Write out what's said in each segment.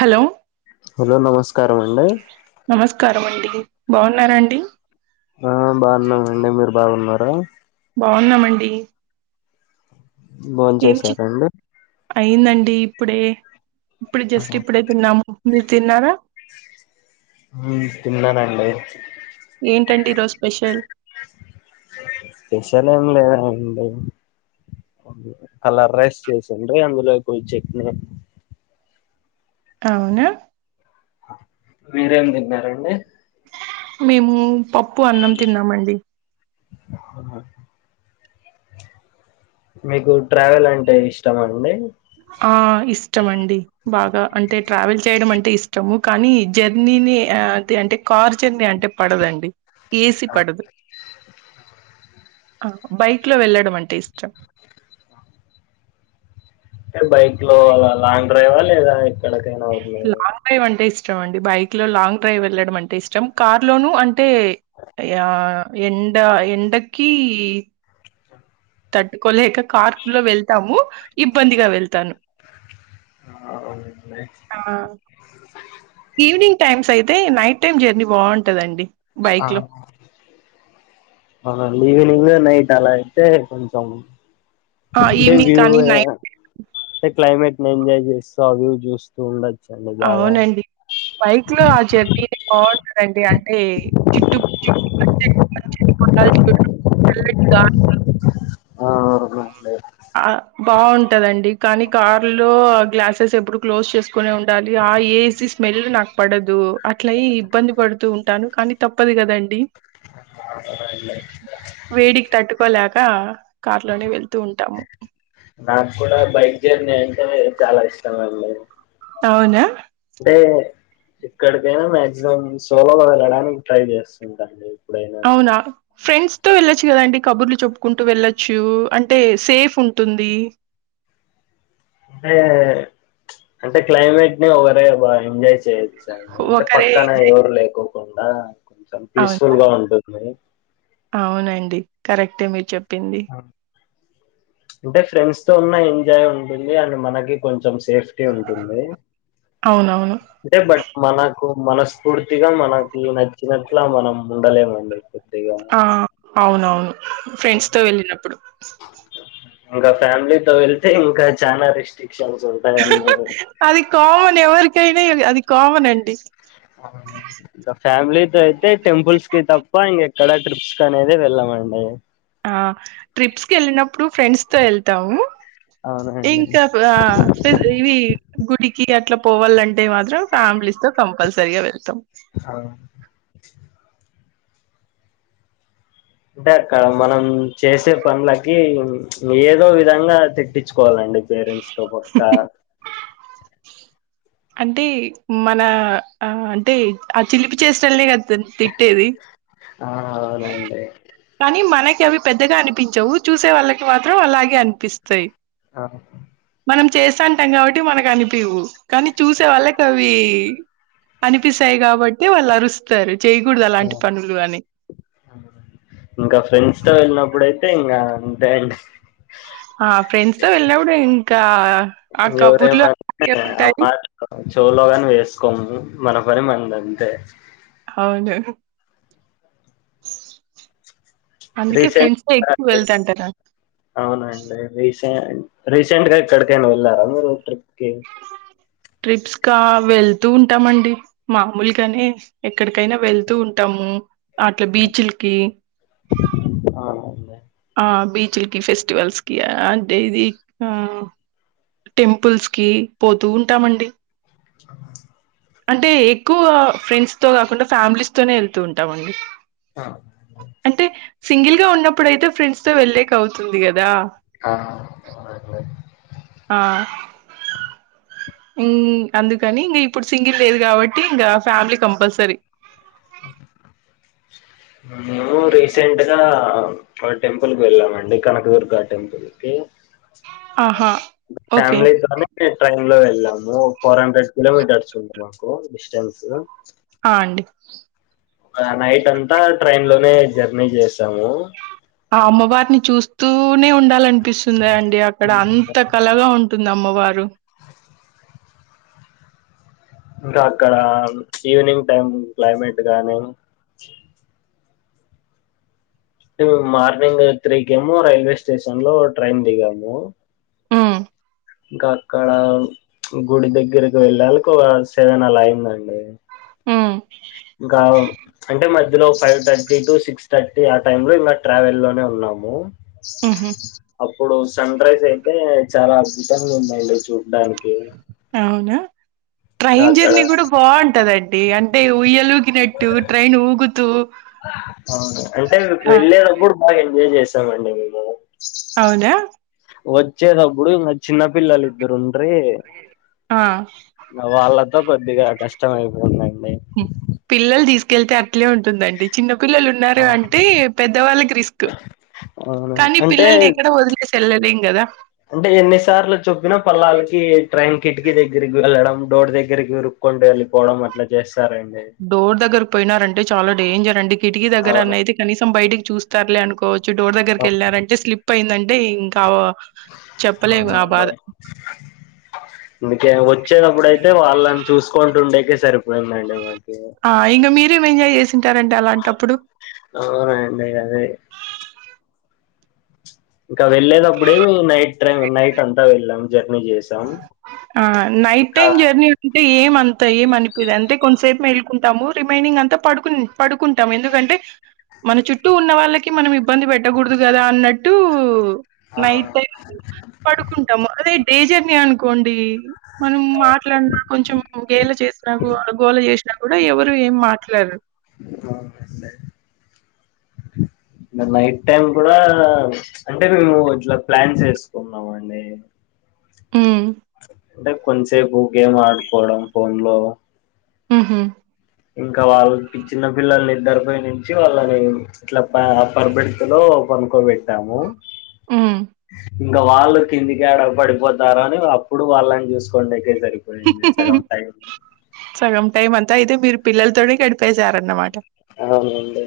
Hello hello నమస్కారం అండి నమస్కారం అండి బాగున్నారాండి ఆ బాగున్నామండి మీరు బాగున్నార బాగున్నామండి బోన్ ఏం చి చేసారండి అయిందండి ఇప్పుడే ఇప్పుడు జస్ట్ ఇప్పుడే తిన్నాము మీరు తిన్నారా తిన్ననండి ఏంటండి ఈరోజు స్పెషల్ స్పెషల్ ఏం లేదండి కలర్ రెస్ చేసిండీ అందులో కొ చట్నీ అవునా వీరేం తిన్నారండి మేము పప్పు అన్నం తిన్నామండి అవునా మీకు ట్రావెల్ అంటే ఇష్టం అండి ఆ ఇష్టం అండి బాగా అంటే ట్రావెల్ చేయడం అంటే ఇష్టము కానీ జర్నీనే అ అంతే అంటే కార్ జర్నీ అంటే పడదండి ఏ సీ పడదు ఆ బైక్ లో వెళ్ళడం అంటే ఇష్టం టే బైక్ లో అలా లాంగ్ డ్రైవా లేదా ఎక్కడికైనా ఊర్లే డైవ్ అంటే ఇష్టం అండి బైక్ లో లాంగ్ డ్రైవ్ వెళ్లడం అంటే ఇష్టం కార్ లోనూ అంటే యా ఎండ ఎండకి తట్టుకోలేక కార్కు లో వెళ్తాము ఇబ్బందిగా వెళ్తాను అ అవునండి ఆ ఈవనింగ్ టైమ్స్ ఐ తే నైట్ టైం జర్నీ బావుంటదండి ఆ బైక్‌లో. అవునండి ఈవెనింగ్ నైట్ అలా ఎళ్తే కొంచెం ఆ! డే ఈవినింగ్ వ్యూ కానీ నైట్ క్లైమేట్ నీ ఎంజాయ్ చేస్తూ ఆ వ్యూ చూస్ తూ ఉండొచ్చండి బాగా అవునండి బైక్ లో ఆ జర్నీ బావుంటదండి అంటే చుట్టు [unintelligible] ఆ అవునండి ఆ బావుంటదండి కానీ కార్ లో గ్లాసెస్ ఎప్పుడూ క్లోజ్ చేసుకునే ఉండాలి ఆ ఏ సీ స్మెల్ నాకు పడదు అట్లయ్యి ఇబ్బంది పడుతూ ఉంటాను కానీ తప్పదు కదండి అవునండి. వేడికి తట్టుకోలేక ట్లోనే వెళ్తూ ఉంటాము నాకు కూడా బైక్ జర్నీ అంటేనే చాలా ఇష్టం అండి అవునా టే ఎక్కడికైనా మాక్సిమం సోలోగా వెళ్ళడానికి ట్రై చేస్ సుంటా అండి ఎప్పుడైనా అవునా ఫ్రెండ్స్ తో వెళ్ళొచ్చు కదండి కబుర్లు చెప్పుకుంటూ వెళ్లొచ్చు అంటే సేఫ్ ఉంటుంది టే అంటే క్లైమేట్ ని ఒకరే బా ఎంజాయ్ చేయొచ్చు డి అంటే ఒకరే పక్కనే ఎవరు లేకోకుండా కొంచెం అవునా పీస్ఫుల్ గా ఉంటుంది అవునండి కరెక్టే మీరు చెప్పింది అంటే ఫ్రెండ్స్ తో ఉన్న ఎంజాయ్ ఉంటుంది అండ్ మనకీ కొంచెం సేఫ్ టీ ఉంటుంది అవునవును అంటే బట్ మనకు మనస్ఫూర్తిగా మనకి నచ్చినట్లా మనం ఉండలేమండి కొద్దిగా ఆ అవునవును ఫ్రెండ్స్ తో వెళ్ళినప్పుడు ఇంక ఫ్యామిలీతో వెళ్తే ఇంకా చనా రిస్ట్రిక్షన్స్ ఉంటాయన్నీ అది కామన్ ఎవరికైనా యది అది కామన్ అండి ఇంకా ఫ్యామిలీ తో అయితే టెంపుల్స్ కి తప్ప ఇంగె ఇక్కడ ట్రిప్స్ అనేది వెళ్ళామండి ఆ ట్రిప్స్కి వెళ్ళినప్పుడు ఫ్రెండ్స్ తో వెళ్తాము అవునండి ఇంకా ఆ ఇవి గుడికి అట్లా పోవాలంటే మాత్రం ఫ్యామిలీస్ తో కంపల్సరీగా వెళ్తాం హ అంటే అక్కడ మనం చేసే పనులకి ఏదో విధంగా తిట్టించుకోవాలండి పేరెంట్స్ తో పక్క అంటే మన ఆ అంటే ఆ చిలిపి చేష్టలనే కదా తిట్టేది ఆ అవునండి కానీ మనకి అవి పెద్దగా అనిపించవు చూసే వాళ్ళకి మాత్రం అలాగే అనిపిస్తాయ్ ఆ మనం చేస్తాంటాం కాబట్టి మనకు అనిపీవు కానీ చూసే వాళ్ళ వి అనిపిస్తాయి కాబట్టి వాళ్ళు అరుస్తారు చేయకూడదు అలాంటి పనులు అని ఇంకా ఫ్రెండ్స్ తో వెళ్ళినప్పుడయితే ఇంకా అంతే అండి ఆ ఫ్రెండ్స్ తో వెళ్ళినప్పుడు ఇంకా ఆ కబుర్లు అలాగే ఎవరేమన్నా ఉంటాయి. ఆమాట్ చెవులో గాని వేసుకోము మన పని మనందంతే అవును అందుకే రీసెంట్ ఫ్రెండ్స్తో ఎక్కువ వెళ్తాంటారు అవునండి రీసెంట్ రీసెంట్ గా ఎక్కడికైనా వెళ్ళారా మీరు ట్రిప్ కి ట్రిప్స్ కా వెళ్తూ ఉంటామండి మామూలుగానే ఎక్కడికైనా వెళ్తూ ఉంటాము అట్లా బీచ్లకి ఆ అదే ఆ బీచుల్కి ఫెస్టివల్స్కి అంటే ఇది టెంపుల్స్ కి పోతూ ఉంటామండి అవు అంటే ఎక్కువ ఫ్రెండ్స్ తో కాకుండా ఫ్యామిలీస్ తోనే వెళ్తూ ఉంటామండి ఆ అంటే సింగిల్ గా ఉన్నప్పుడుయితే ఫ్రెండ్స్ తో వెళ్లేకవుతుంది కదా ఆ ఆ ఉమ్ అందుకని ఇంకా ఇప్పుడు సింగిల్ లేదు కాబట్టి ఇంకా ఫ్యామిలీ కంపల్సరీ అ నేను రీసెంట్గా ఓ టెంపుల్కి వెళ్ళామండి కనకదుర్గ టెంపుల్ కి ఆ ఫ్యామిలీతోనే ట్రైన్ లో వెళ్ళాము ఫోర్ హండ్రెడ్ కిలోమీటర్స్ ఉంది మాకు డిస్టెన్స్ ఆ అండి నైట్ అంతా ట్రైన్ లోనే జర్నీ చేసాము ఆ అమ్మవారిని చూస్తూనే ఉండాలనిపిస్తుంది అండి అక్కడ అంత కలగా ఉంటుంది అమ్మవారు అ ఇంకా అక్కడ ఈవినింగ్ టైమ్ క్లైమేట్ గానీ అంటేే మార్నింగ్ త్రీ కేమో రైల్వే స్టేషన్ లో ట్రైన్ దిగాము మ్ ఇంకాక్కడ గుడి దగ్గరకి వెళ్ళాలకు ఒక సేవేన్ అలా అయిందండి మ్ ఇంకా అంటే మధ్యలో five thirty to six thirty ఆ టైమ్ లో ఇంకా ట్రావెల్ లోనే ఉన్నాము మ్హు [inaudible] అప్పుడు సన్ రైజ్ అయితే చాలా అద్భుతంగా ఉందండి చూడ్డానికి అవునా ట్రైన్ అక్కడ జర్నీ కూడా బాగుంటదం డి అంటే ఉయ్యలుగినట్టు ట్రైన్ ఊగుతూ అవును అంటే ఆ వెళ్ళేటప్పుడు బాగా ఎంజాయ్ చేసాము అండి మేము అవునాా వచ్చేటప్పుడు ఇంగ చిన్న పిల్లలీద్దరుండీ ఆ ఇగ వాళ్ళతో కొద్దిగా కష్టం అయిపోందండి పిల్లలు తీసుకెళ్తే అట్లే ఉంటుందండి చిన్న పిల్లలు ఉం న్నారు ఆ అంటే పెద్దవాళ్ళకి రిస్క్ అవునా కానీ అంటే పిల్లల్ని ఎక్కడ వదిలేసి వెళ్ళలేం కదా అంటే ఎన్నిసార్లు చొప్పినా పల్లాలకి ట్రైన్ కిటికి దగ్గరికి వెళ్ళడం డోర్ దగ్గరికి ర్ కొంటు వెళ్ళిపోవడం అట్లా చేస్తారండి డోర్ దగ్గర పోయినారంటే చాల డేంజర్ అండి కిటికి దగ్గర అవును అయితే కనీసం బయటకి చూస్తారులే అనుకోవచ్ చ్చు డోర్ దగ్గరికి వెళ్ళారంటే స్లిప్ అయిందంటే ఇంకా చెప్పలేము నా బాధ అవునండి అందుకే వచ్చేటప్పుడుఅయితే వాళ్ళని చూసుకుంటుండేకే సరిపోయిందండి మకి ఆ ఇంగ మీరేం ఎంజాయ్ చేసింటారండి అలాంటప్పుడు అ అండి అదే ఇంకా వెళ్ళేటప్పుడేము నైట్ టైమ్ నైట్ అంతా వెళ్ళాం జర్నీ చేస్ అ నైట్ టైమ్ జర్నీ అంటే ఏమంతా ఏమనిపిదు అంటే కొంతసేపు వెళ్ళుకుంటాము రిమైనింగ్ అంతా పడుకుం పడుకుంటాం ఎందుకంటే మన చుట్టూ ఉన్న వాళ్ళకి మనం ఇబ్బంది పెట్టకూడదు కదా అన్నట్టు నైట్ పడుకుంటాము అదే డేంజర్ ని అనుకోండి మనం మాట్లాడినా కొంచెం గేల చేసిన గోల చే టప్పుడు ఎవరు ఎం మాట్లాడరు అవును అండి నైట్ టైమ్ కూడా అంటే మేము ఇట్లా ప్లాన్ చేసుకున్నామండి మ్ అంటే కొంతసేపు గేమ్ ఆడుకోవడం ఫోన్ లో మ్ హు ఇంకా వాళ్ళు చిన్న పిల్లల్ని ఇద్దరి పై నుంచి వాళ్ళని ఇట్లా పరబెడితలో పనుక్కోబెట్టాము హ్మ్. ఇంకా వాళ్ళు కిందికేడ పడిపోతారో అని అప్పుడు వాళ్ళని చూసుకోడికే సరిపో పోఇంది సగం టైం సగం టైమ్ అంతా అయితే మీరు పిల్లలతోనే గడిపేశారన్నమాట అవునండి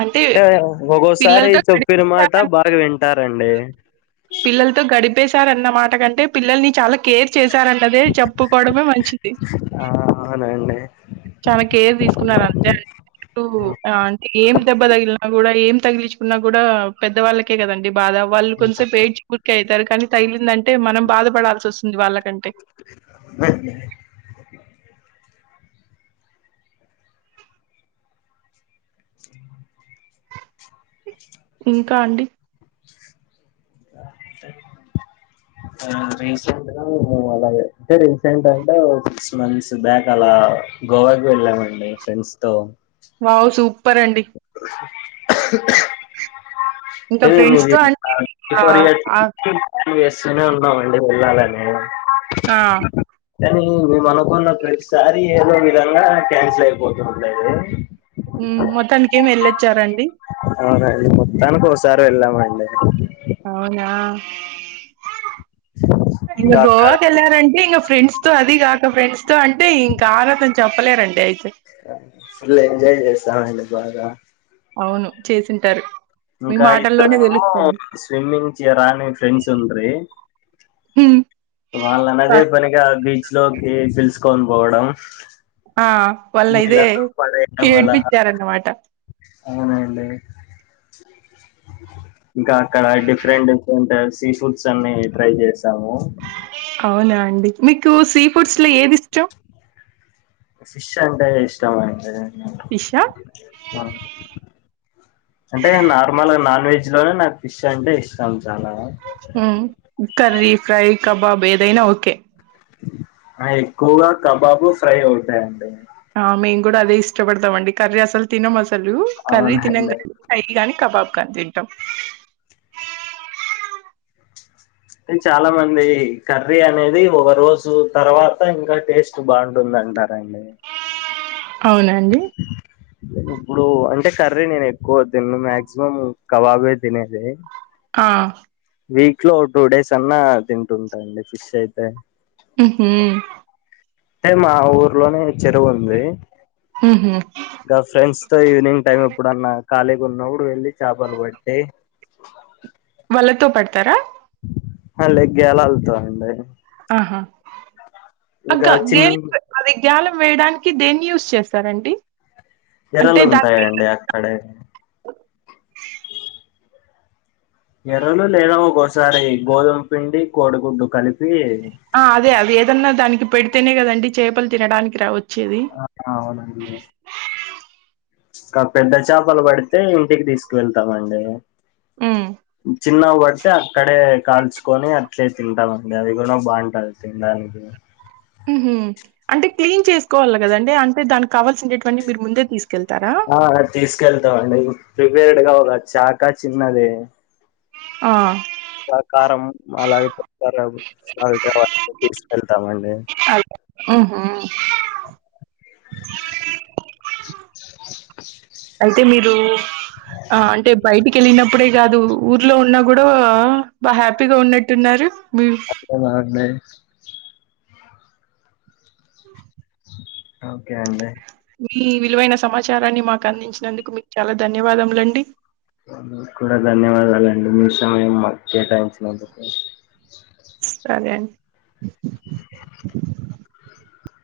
అంటే అ ఒక్కోసారి పిల్లలతో చెప్పిన మాట గడిపేసారన్ బాగా వింటారండి పిల్లలతో గడిపేశారు అన్నమాట కంటే పిల్లల్ని చాలా కేర్ చేశారన్నదే చెప్పుకోవడమే మంచిది ఆ అవునండి చాలా కేర్ తీసుకున్నారంతే ఉ అంటే ఏం దెబ్బ తగిలినా కూడా ఏం తగిలించుకున్నా కూడా పెద్దవాళ్ళకే కదండి బాధ వాళ్ళు కొంసేపు ఏడ్చి ఊర్కే అయితారు కానీ తగిలిందంటే మనం బాధపడాల్సి వస్తుంది వాళ్ళకంటే అ ఇంకా అండి అది నీ ఇష్టం అలా అయితే రీసెంట్ అంటే సిక్స్ మంత్స్ బ్యాక్ అలా గోవాకి వెళ్ళామండి ఫ్రెండ్స్తో వావ్ సూపర్ అండి ఇంకా ఫ్రెండ్స్‌తో అంటే ఆహ్, ఆహ్, [unintelligible] ఎస్తేనే ఉన్నావు అండి వెళ్ళాలనే ఆ కానీ మేము అనుకున్న ప్రతిసారి ఏదో విధంగా క్యాన్సిల్ అయిపోతుం [unintelligible] ఉ మొత్తానికి ఏం వెళ్ళొచ్చారండి అవున మొత్తాను కోసారి వెళ్లామండి అవునా ఇక ఇంకా అక్కడ గోవాకి వెళ్లారంటే ఇంగ ఫ్రెండ్స్ తో అది కాక ఫ్రెండ్స్ తో అంటే ఇంకా ఆగదు అని చెప్పలేరండి అయితే ఫుల్ ఎంజాయ్ చేసామండి బాగా అవును చేసింటారు ఇంకా ఇద్దరు స్విమ్మింగ్ చేయరా అని ఫ్రెండ్స్ ఉండ్రి ఉ వాళ్ళని అదే పనిగా బీచ్ లోకి పిలుసుకొని పోవడం ఆ వాళ్ళు ఇదే నీళ్ళలో పడేయడం అలా ఏడిపించారన్నమాట అవునండి ఇంకా అక్కడ డిఫరెంట్ డిఫరెంట్ సీ ఫుడ్స్ అన్ని ట్రై చేసాము అవునా అండి మీకు సీ ఫుడ్స్ లో ఏది ఇష్టం ఫిష్ అంటే ఇష్టమండి ఫిషా ఆ అంటే నార్మల్ గా నాన్ వెజ్ లోనే నాకు ఫిష్ అంటే ఇష్టం చాలా ఉ కర్రీ, ఫ్రై, కబాబ్ ఏదైనా ఓకే ఆ ఎక్కువగా కబాబు, ఫ్రై ఉంటాయండి ఆ మేము కూడా అదే ఇష్టపడతాం అండి కర్రీ అసలు తినం అసలు కర్రీ తినం అవునండి కానీ ఫ్రై గానీ కబాబ్ కాని తింటాం అది చాలా మంది కర్రీ అనేది ఒక రోజు తర్వాత ఇంగా టేస్ బాగుంటుందంటారండి అవునండి ఇప్పుడు అంటే కర్రీ నేను ఎక్కువ తినను మాక్సిమం కబాబే తినేది ఆ వీక్ లో టూ డేస్ అన్నా తింటుంటా అండి ఫిష్ అయితే ఉహూ టే మా ఊర్లోనే చెరువు ఉంది ఊహూ కా ఫ్రెండ్స్ తో ఈవినింగ్ టైమ్ ఎప్పుడన్నా ఖాళీగున్నప్పుడు వెళ్ళి చాపలు పట్టి వలతో పడతారా హా లే గేలాల్తో అండి ఆహా అగ్గ చిన్ గేలుకు పె అది గాలం వేయడానికి దేన్ని యూస్ చేస్తారండి అంటే ఎరలు దానికి ఉంటాయండి అక్కడే ఎరలు లేదా ఒక్కోసారి గోధుమ పిండి కోడిగుడ్డు కలిపి ఆ అదే అవి ఏదన్నా దానికి పెడితేనే కదండి చేపలు తినడానికి రా ఒచ్చేది [unintelligible] అవునండి కా పెద్ద చాపలు పడితే ఇంటికి తీసుకువెళ్తామండి హ్మ్. చిన్నవి పడితే అక్కడే కాల్చుకొని అట్లే తింటామండి అవి కూడా బావుంటాది సెన్ దానికి ఊహూ అంటే క్లీన్ చేసుకోవాల కదండి అంటే దానికి కావాల్సిండేటివన్నీ మీరు ముందే తీసుకెళ్తారా ఆ తీసుకెళ్తాం అండి ప్రిపేర్డ్ గా ఒక చాక చిన్నది ఆ ఇంకా కారం అలాగే పెప్పర్ అవి సాల్ట్ అవన్నీ తీసుకెళ్తామండి ఊహూ [unintelligible] అయితే మీరు ఆ అంటే బయటికెళ్ళినప్పుడే గాదు ఊర్లో ఉన్నా గూడా బా హ్యాపీగా ఉన్నట్టున్నారు బి అవునా అండి ఓకే అండి మీ విలువైన సమాచారాన్ని మాకు అందించినందుకు మీకు చాలా ధన్యవాదములండి మీక్కూడా ధన్యవాదాలండి మీ సమయం మాకు కేటాయించినందుకు సరే అండి [inaudible]